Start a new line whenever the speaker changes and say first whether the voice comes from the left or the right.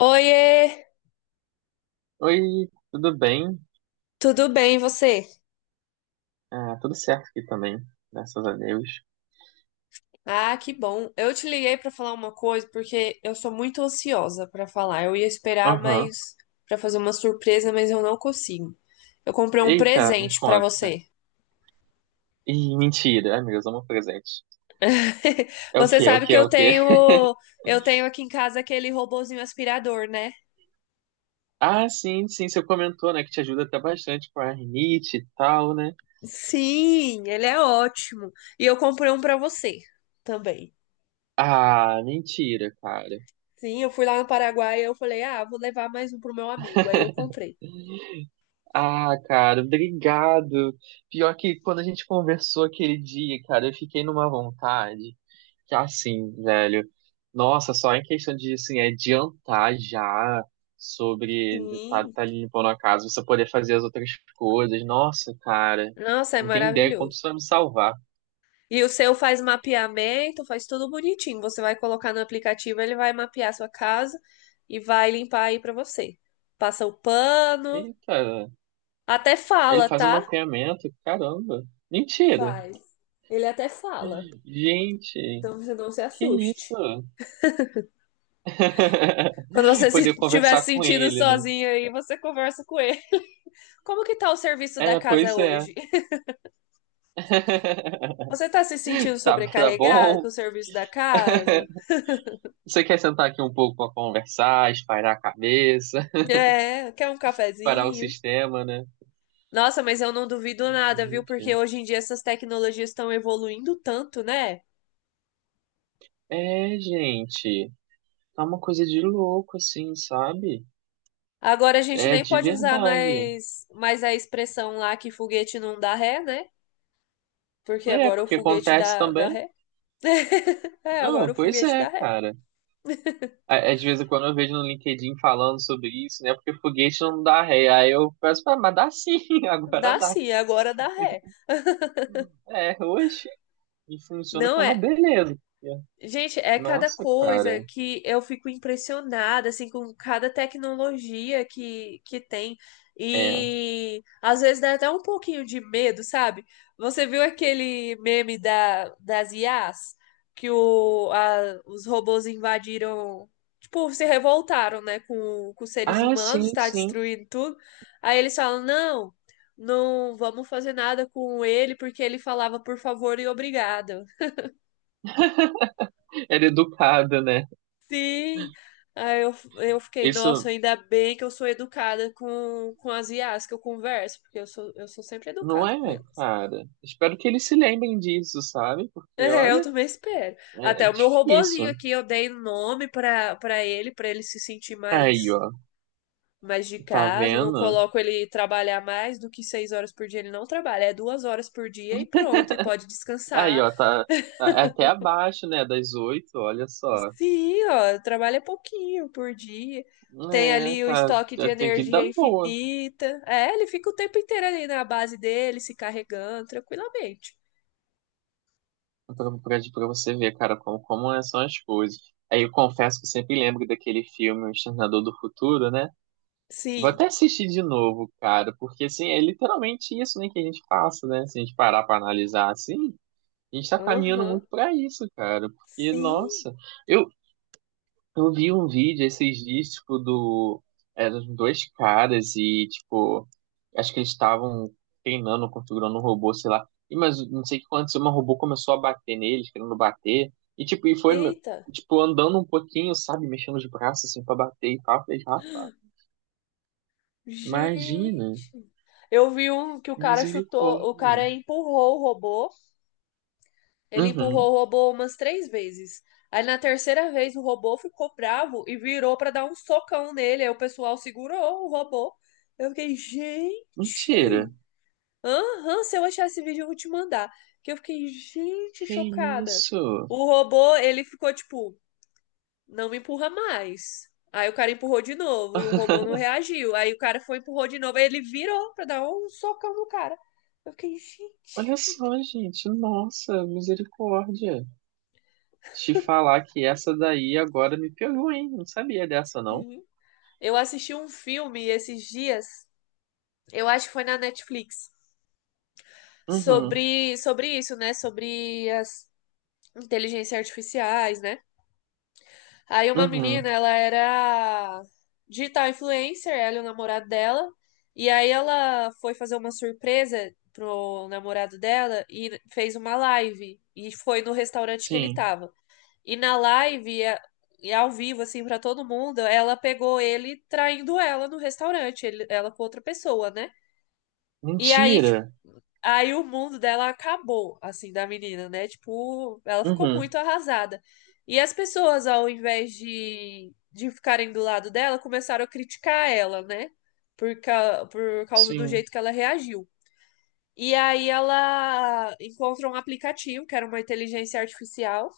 left: Oiê,
right: Oi, tudo bem?
left: tudo bem e você?
right: Ah, tudo certo aqui também, graças a Deus.
left: Ah, que bom. Eu te liguei para falar uma coisa porque eu sou muito ansiosa para falar. Eu ia esperar,
right: Aham.
left: mas para fazer uma surpresa, mas eu não consigo. Eu comprei um
right: Eita, me
left: presente para
right: conta.
left: você.
right: Ih, mentira. Ai, meu Deus, amo presente. É o
left: Você
right: quê? É o
left: sabe
right: quê?
left: que
right: É
left: eu
right: o quê?
left: tenho eu tenho aqui em casa aquele robozinho aspirador, né?
right: Ah, sim, sim, você comentou, né, que te ajuda até bastante com a rinite e tal, né?
left: Sim, ele é ótimo. E eu comprei um para você também.
right: Ah, mentira, cara.
left: Sim, eu fui lá no Paraguai e eu falei: "Ah, vou levar mais um pro meu amigo". Aí eu comprei.
right: Ah, cara, obrigado. Pior que quando a gente conversou aquele dia, cara, eu fiquei numa vontade. Que assim, velho. Nossa, só em questão de, assim, adiantar já sobre ele tá,
left: Sim.
right: tá limpando a casa, você poder fazer as outras coisas. Nossa, cara,
left: Nossa, é
right: não tem ideia quanto
left: maravilhoso.
right: isso vai me salvar.
left: E o seu faz mapeamento, faz tudo bonitinho. Você vai colocar no aplicativo, ele vai mapear a sua casa e vai limpar aí pra você. Passa o pano,
right: Eita,
left: até
right: ele
left: fala,
right: faz um
left: tá?
right: mapeamento, caramba. Mentira.
left: Faz. Ele até fala.
right: Gente,
left: Então você não se
right: que isso?
left: assuste. Quando você
right: Poder
left: se estiver se
right: conversar com
left: sentindo
right: ele, né?
left: sozinho aí, você conversa com ele. Como que tá o serviço da
right: É,
left: casa
right: pois é.
left: hoje? Você tá se sentindo
right: Tá, tá
left: sobrecarregado com
right: bom.
left: o serviço da casa?
right: Você quer sentar aqui um pouco pra conversar, espairar a cabeça?
left: É, quer um
right: Parar o
left: cafezinho?
right: sistema, né?
left: Nossa, mas eu não duvido nada, viu? Porque
right: Gente.
left: hoje em dia essas tecnologias estão evoluindo tanto, né?
right: É, gente. Tá uma coisa de louco, assim, sabe?
left: Agora a gente
right: É,
left: nem
right: de
left: pode usar
right: verdade.
left: mais a expressão lá que foguete não dá ré, né? Porque
right: É,
left: agora o
right: porque
left: foguete
right: acontece
left: dá
right: também.
left: ré. É, agora
right: Não,
left: o
right: pois
left: foguete
right: é,
left: dá ré.
right: cara. Às vezes quando eu vejo no LinkedIn falando sobre isso, né? Porque foguete não dá ré. Aí eu peço, "Ah, mas dá sim, agora
left: Dá
right: dá.
left: sim, agora dá ré.
right: É, hoje. E funciona que
left: Não
right: é uma
left: é.
right: beleza.
left: Gente, é cada
right: Nossa,
left: coisa
right: cara.
left: que eu fico impressionada, assim, com cada tecnologia que tem. E às vezes dá até um pouquinho de medo, sabe? Você viu aquele meme das IAs? Que os robôs invadiram, tipo, se revoltaram, né, com os seres
right: Ah,
left: humanos,
right: sim,
left: está
right: sim.
left: destruindo tudo. Aí eles falam, não, não vamos fazer nada com ele, porque ele falava por favor e obrigado.
right: Era educada, né?
left: Sim. Aí eu fiquei, nossa,
right: Isso.
left: ainda bem que eu sou educada com as IAs que eu converso, porque eu sou, sempre
right: Não
left: educada
right: é,
left: com elas.
right: cara? Espero que eles se lembrem disso, sabe? Porque,
left: É, eu
right: olha,
left: também espero.
right: é
left: Até o meu robozinho
right: difícil.
left: aqui, eu dei um nome para ele, para ele se sentir
right: Aí,
left: mais
right: ó,
left: mais de
right: tá
left: casa. Eu Não
right: vendo?
left: coloco ele trabalhar mais do que seis horas por dia. Ele não trabalha, é duas horas por dia e pronto. E pode
right: Aí,
left: descansar.
right: ó, é até abaixo, né, das oito, olha só.
left: Sim, ó, trabalha pouquinho por dia. Tem
right: É,
left: ali o
right: tá,
left: estoque de
right: já tem que
left: energia
right: dar boa
left: infinita. É, ele fica o tempo inteiro ali na base dele, se carregando tranquilamente.
right: pra você ver, cara, são as coisas. Aí eu confesso que eu sempre lembro daquele filme, O Exterminador do Futuro, né? Vou
left: Sim.
right: até assistir de novo, cara, porque, assim, é literalmente isso, né, que a gente passa, né? Se a gente parar pra analisar, assim. A gente tá caminhando
left: Aham.
right: muito pra isso, cara. Porque,
left: Sim.
right: nossa, eu, eu vi um vídeo esses dias, tipo, do. Eram dois caras e, tipo, acho que eles estavam treinando, configurando um robô, sei lá. E, mas não sei o que aconteceu, mas o robô começou a bater neles, querendo bater. E, tipo, e foi,
left: Eita.
right: tipo, andando um pouquinho, sabe? Mexendo os braços, assim, pra bater e tal. Eu falei, rapaz, imagina.
left: Gente. Eu vi um que o cara chutou, o
right: Misericórdia.
left: cara empurrou o robô. Ele
right: Uhum.
left: empurrou o robô umas três vezes. Aí na terceira vez o robô ficou bravo e virou pra dar um socão nele. Aí o pessoal segurou o robô. Eu fiquei, gente.
right: Mentira.
left: Aham, se eu achar esse vídeo, eu vou te mandar. Que eu fiquei, gente,
right: Que
left: chocada.
right: isso?
left: O robô, ele ficou tipo, não me empurra mais. Aí o cara empurrou de novo e o robô não reagiu. Aí o cara foi, empurrou de novo. Aí ele virou pra dar um socão no cara. Eu fiquei,
right: Olha
left: gente.
right: só, gente. Nossa, misericórdia. Te falar que essa daí agora me pegou, hein? Não sabia dessa, não.
left: Sim. Eu assisti um filme esses dias, eu acho que foi na Netflix,
right: Uhum,
left: sobre isso, né? Sobre as inteligências artificiais, né? Aí uma
right: uhum,
left: menina, ela era digital influencer, ela e o namorado dela. E aí ela foi fazer uma surpresa pro namorado dela e fez uma live. E foi no restaurante que ele
right: sim.
left: tava. E na live, e ao vivo, assim, pra todo mundo, ela pegou ele traindo ela no restaurante, ela com outra pessoa, né? E aí,
right: Mentira.
left: Aí o mundo dela acabou, assim, da menina, né? Tipo, ela ficou
right: Uhum,
left: muito arrasada. E as pessoas, ao invés de ficarem do lado dela, começaram a criticar ela, né? Por causa do
right: sim.
left: jeito que ela reagiu. E aí ela encontrou um aplicativo, que era uma inteligência artificial,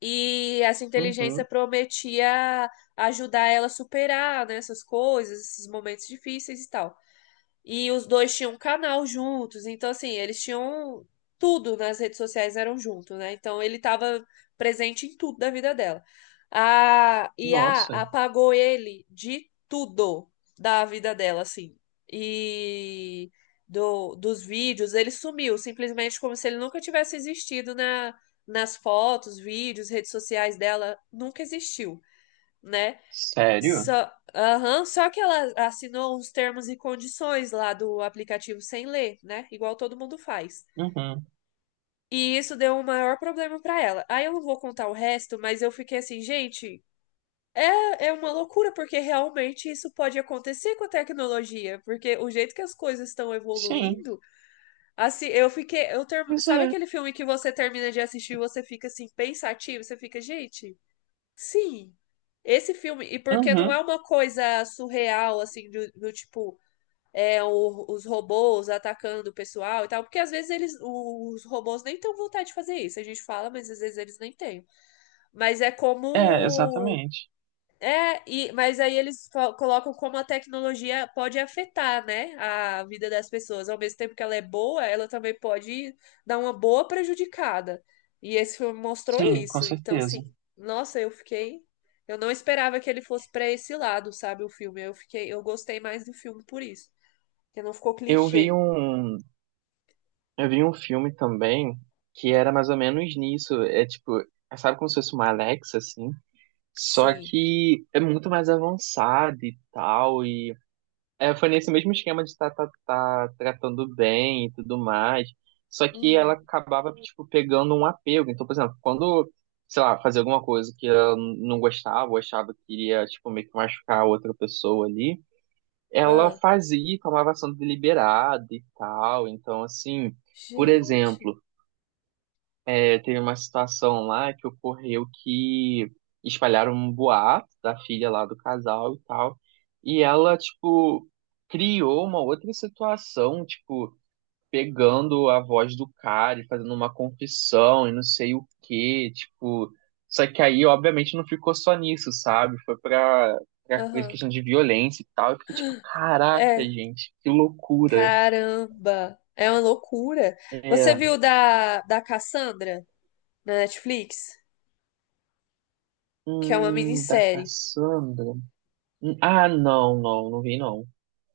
left: e essa inteligência
right: Uhum,
left: prometia ajudar ela a superar, né, essas coisas, esses momentos difíceis e tal. E os dois tinham um canal juntos, então assim, eles tinham tudo nas redes sociais eram juntos, né? Então ele estava presente em tudo da vida dela. A I a
right: nossa.
left: apagou ele de tudo da vida dela, assim. E dos vídeos, ele sumiu, simplesmente como se ele nunca tivesse existido nas fotos, vídeos, redes sociais dela, nunca existiu, né?
right: Sério?
left: Só, aham, só que ela assinou uns termos e condições lá do aplicativo sem ler, né? Igual todo mundo faz.
right: Uhum,
left: E isso deu um maior problema pra ela. Aí eu não vou contar o resto, mas eu fiquei assim, gente, é, é uma loucura, porque realmente isso pode acontecer com a tecnologia, porque o jeito que as coisas estão
right: sim.
left: evoluindo, assim, eu fiquei,
right: Pois
left: sabe
right: é.
left: aquele filme que você termina de assistir e você fica assim, pensativo, você fica, gente. Sim, esse filme, e porque não é
right: Uhum,
left: uma coisa surreal, assim, do tipo, é, os robôs atacando o pessoal e tal, porque às vezes eles, os robôs nem têm vontade de fazer isso, a gente fala, mas às vezes eles nem têm. Mas é
right: é,
left: como
right: exatamente.
left: é, e, mas aí eles colocam como a tecnologia pode afetar, né, a vida das pessoas. Ao mesmo tempo que ela é boa, ela também pode dar uma boa prejudicada. E esse filme mostrou
right: Sim, com
left: isso. Então,
right: certeza.
left: assim, nossa, eu fiquei. Eu não esperava que ele fosse para esse lado, sabe, o filme. Eu fiquei, eu gostei mais do filme por isso. Porque não ficou
right: Eu vi
left: clichê.
right: um, eu vi um filme também que era mais ou menos nisso. É tipo, sabe como se fosse uma Alexa, assim? Só
left: Sim.
right: que é muito mais avançado e tal, e é, foi nesse mesmo esquema de tá tratando bem e tudo mais. Só que ela
left: Uhum.
right: acabava, tipo, pegando um apego. Então, por exemplo, quando, sei lá, fazia alguma coisa que ela não gostava, ou achava que iria, tipo, meio que machucar a outra pessoa ali, ela
left: Ah,
right: fazia, e tomava ação deliberada e tal. Então, assim, por
left: gente.
right: exemplo. Aí teve uma situação lá que ocorreu que espalharam um boato da filha lá do casal e tal. E ela, tipo, criou uma outra situação, tipo, pegando a voz do cara e fazendo uma confissão e não sei o quê, tipo. Só que aí, obviamente, não ficou só nisso, sabe? Foi pra,
left: Aham.
right: questão de violência e tal. Eu fiquei tipo, caraca,
left: É,
right: gente, que loucura.
left: Caramba, é uma loucura. Você
right: É.
left: viu da Cassandra na Netflix? Que é uma
right: Da
left: minissérie,
right: Cassandra. Ah, não, não, não vi, não.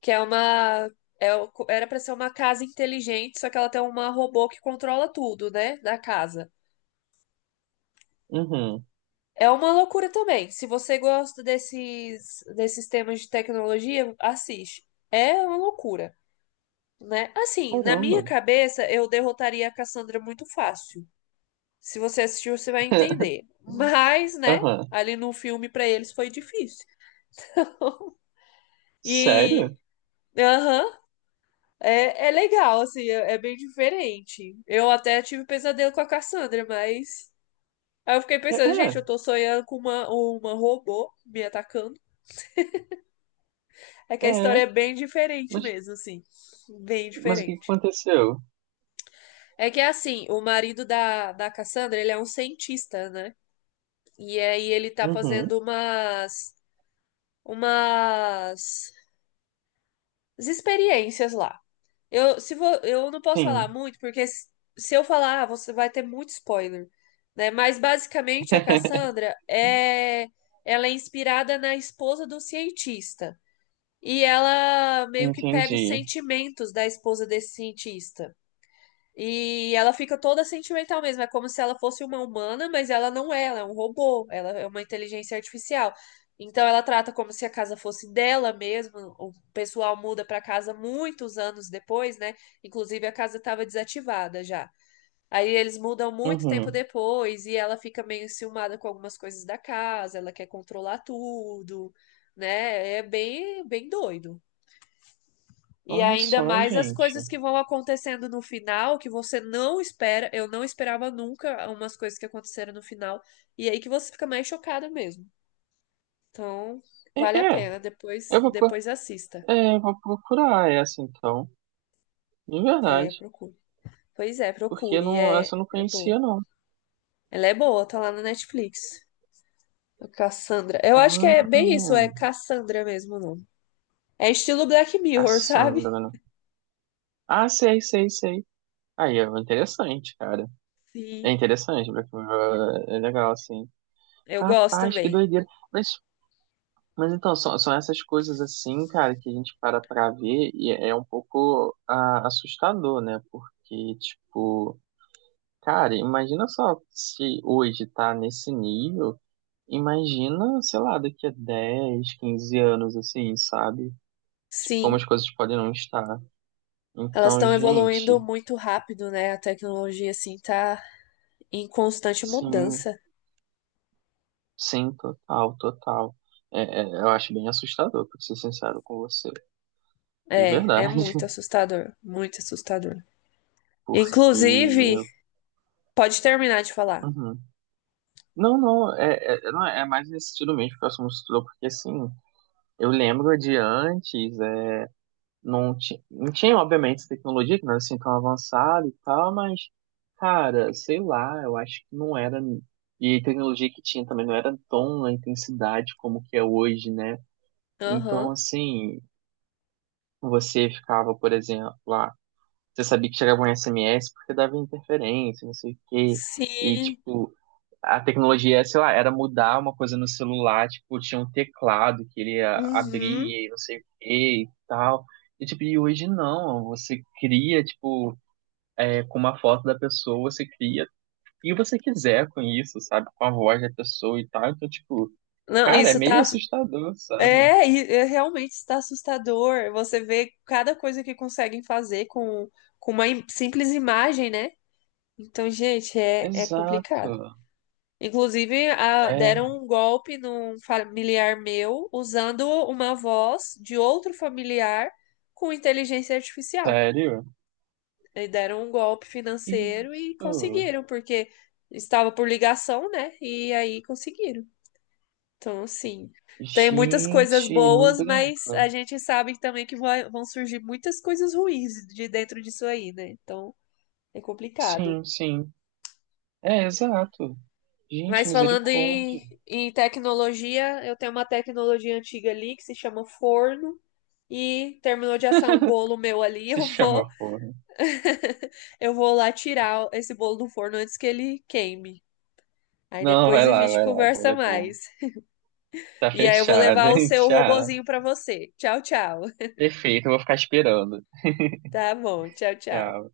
left: que é uma é o- era pra ser uma casa inteligente, só que ela tem uma robô que controla tudo, né, da casa.
right: Uhum.
left: É uma loucura também. Se você gosta desses temas de tecnologia, assiste. É uma loucura, né? Assim, na minha
right: Caramba.
left: cabeça, eu derrotaria a Cassandra muito fácil. Se você assistiu, você vai entender. Mas, né?
right: Aham.
left: Ali no filme, para eles foi difícil. E.
right: Sério?
left: Aham. Uh-huh, é, é legal, assim, é, é bem diferente. Eu até tive pesadelo com a Cassandra, mas. Aí eu fiquei pensando, gente,
right: É,
left: eu tô sonhando com uma robô me atacando. É que
right: é,
left: a história
right: é.
left: é bem diferente
right: Mas,
left: mesmo, assim. Bem
right: mas o que que
left: diferente.
right: aconteceu?
left: É que assim, o marido da Cassandra, ele é um cientista, né? E aí ele tá
right: Uhum.
left: fazendo umas. Umas as experiências lá. Eu, se vou, eu não posso falar
right: Sim.
left: muito, porque se eu falar, você vai ter muito spoiler, né? Mas basicamente a Cassandra é ela é inspirada na esposa do cientista. E ela meio que pega os
right: Entendi.
left: sentimentos da esposa desse cientista. E ela fica toda sentimental mesmo, é como se ela fosse uma humana, mas ela não é, ela é um robô, ela é uma inteligência artificial. Então ela trata como se a casa fosse dela mesmo. O pessoal muda para casa muitos anos depois, né? Inclusive a casa estava desativada já. Aí eles mudam muito tempo
right: Uhum.
left: depois e ela fica meio enciumada com algumas coisas da casa, ela quer controlar tudo, né? É bem, bem doido. E
right: Olha
left: ainda
right: só,
left: mais as
right: gente.
left: coisas que vão acontecendo no final, que você não espera. Eu não esperava nunca umas coisas que aconteceram no final. E aí que você fica mais chocada mesmo. Então,
right: É,
left: vale a
right: é,
left: pena. Depois,
right: eu vou, pro-
left: depois assista.
right: é, eu vou procurar essa então, de
left: É,
right: verdade,
left: procure. Pois é,
right: porque
left: procure.
right: não,
left: É,
right: essa eu não
left: é boa.
right: conhecia não.
left: Ela é boa, tá lá na Netflix. A Cassandra. Eu acho que é bem isso,
right: Ah,
left: é Cassandra mesmo o nome. É estilo Black Mirror, sabe?
right: Cassandra, né? Ah, sei, sei, sei. Aí é interessante, cara. É
left: Sim.
right: interessante, porque, ah, é legal assim.
left: Eu gosto
right: Rapaz, que
left: também.
right: doideira. mas Mas então, são essas coisas assim, cara, que a gente para pra ver e é um pouco ah, assustador, né? Porque, tipo, cara, imagina só se hoje tá nesse nível, imagina, sei lá, daqui a 10, 15 anos, assim, sabe? Tipo, como
left: Sim.
right: as coisas podem não estar.
left: Elas
right: Então,
left: estão evoluindo
right: gente,
left: muito rápido, né? A tecnologia, assim, tá em constante
right: sim,
left: mudança.
right: sim, total, total. É, eu acho bem assustador, pra ser sincero com você, de
left: É, é
right: verdade,
left: muito assustador, muito assustador. Inclusive,
right: porque.
left: pode terminar de falar.
right: Uhum. Não, não, é, não, é mais nesse estilo mesmo que o assunto estudou, porque assim, eu lembro de antes, não, não tinha, obviamente, essa tecnologia que não era assim tão avançada e tal, mas, cara, sei lá, eu acho que não era. E a tecnologia que tinha também não era tão na intensidade como que é hoje, né?
left: Aham,
right: Então, assim, você ficava, por exemplo, lá, você sabia que chegava um SMS porque dava interferência, não sei o quê. E,
left: sim,
right: tipo, a tecnologia, sei lá, era mudar uma coisa no celular, tipo, tinha um teclado que ele
left: uhum.
right: abria e não sei o que e tal. E, tipo, e hoje não, você cria, tipo, é, com uma foto da pessoa, você cria o que você quiser com isso, sabe? Com a voz da pessoa e tal. Então, tipo,
left: Não,
right: cara, é
left: isso
right: meio
left: tá...
right: assustador, sabe?
left: É, é, realmente está assustador. Você vê cada coisa que conseguem fazer com, uma simples imagem, né? Então, gente, é, é
right: Exato.
left: complicado. Inclusive,
right: É,
left: deram um golpe num familiar meu usando uma voz de outro familiar com inteligência artificial.
right: sério?
left: E deram um golpe financeiro e
right: Isso.
left: conseguiram, porque estava por ligação, né? E aí conseguiram. Então, assim, tem muitas coisas
right: Gente, não
left: boas, mas
right: brinca.
left: a gente sabe também que vão surgir muitas coisas ruins de dentro disso aí, né? Então, é complicado.
right: Sim, sim. É, exato. Gente,
left: Mas falando em,
right: misericórdia.
left: em tecnologia, eu tenho uma tecnologia antiga ali que se chama forno e terminou de assar um bolo meu ali,
right: Se
left: eu
right: chama
left: vou
right: forno.
left: eu vou lá tirar esse bolo do forno antes que ele queime. Aí
right: Não,
left: depois
right: vai
left: a
right: lá,
left: gente
right: vai lá. O bolo
left: conversa
right: é bom.
left: mais.
right: Tá
left: E aí eu vou
right: fechado,
left: levar o
right: hein?
left: seu
right: Tchau.
left: robozinho para você. Tchau, tchau.
right: Perfeito, eu vou ficar esperando.
left: Tá bom, tchau, tchau.
right: Tchau.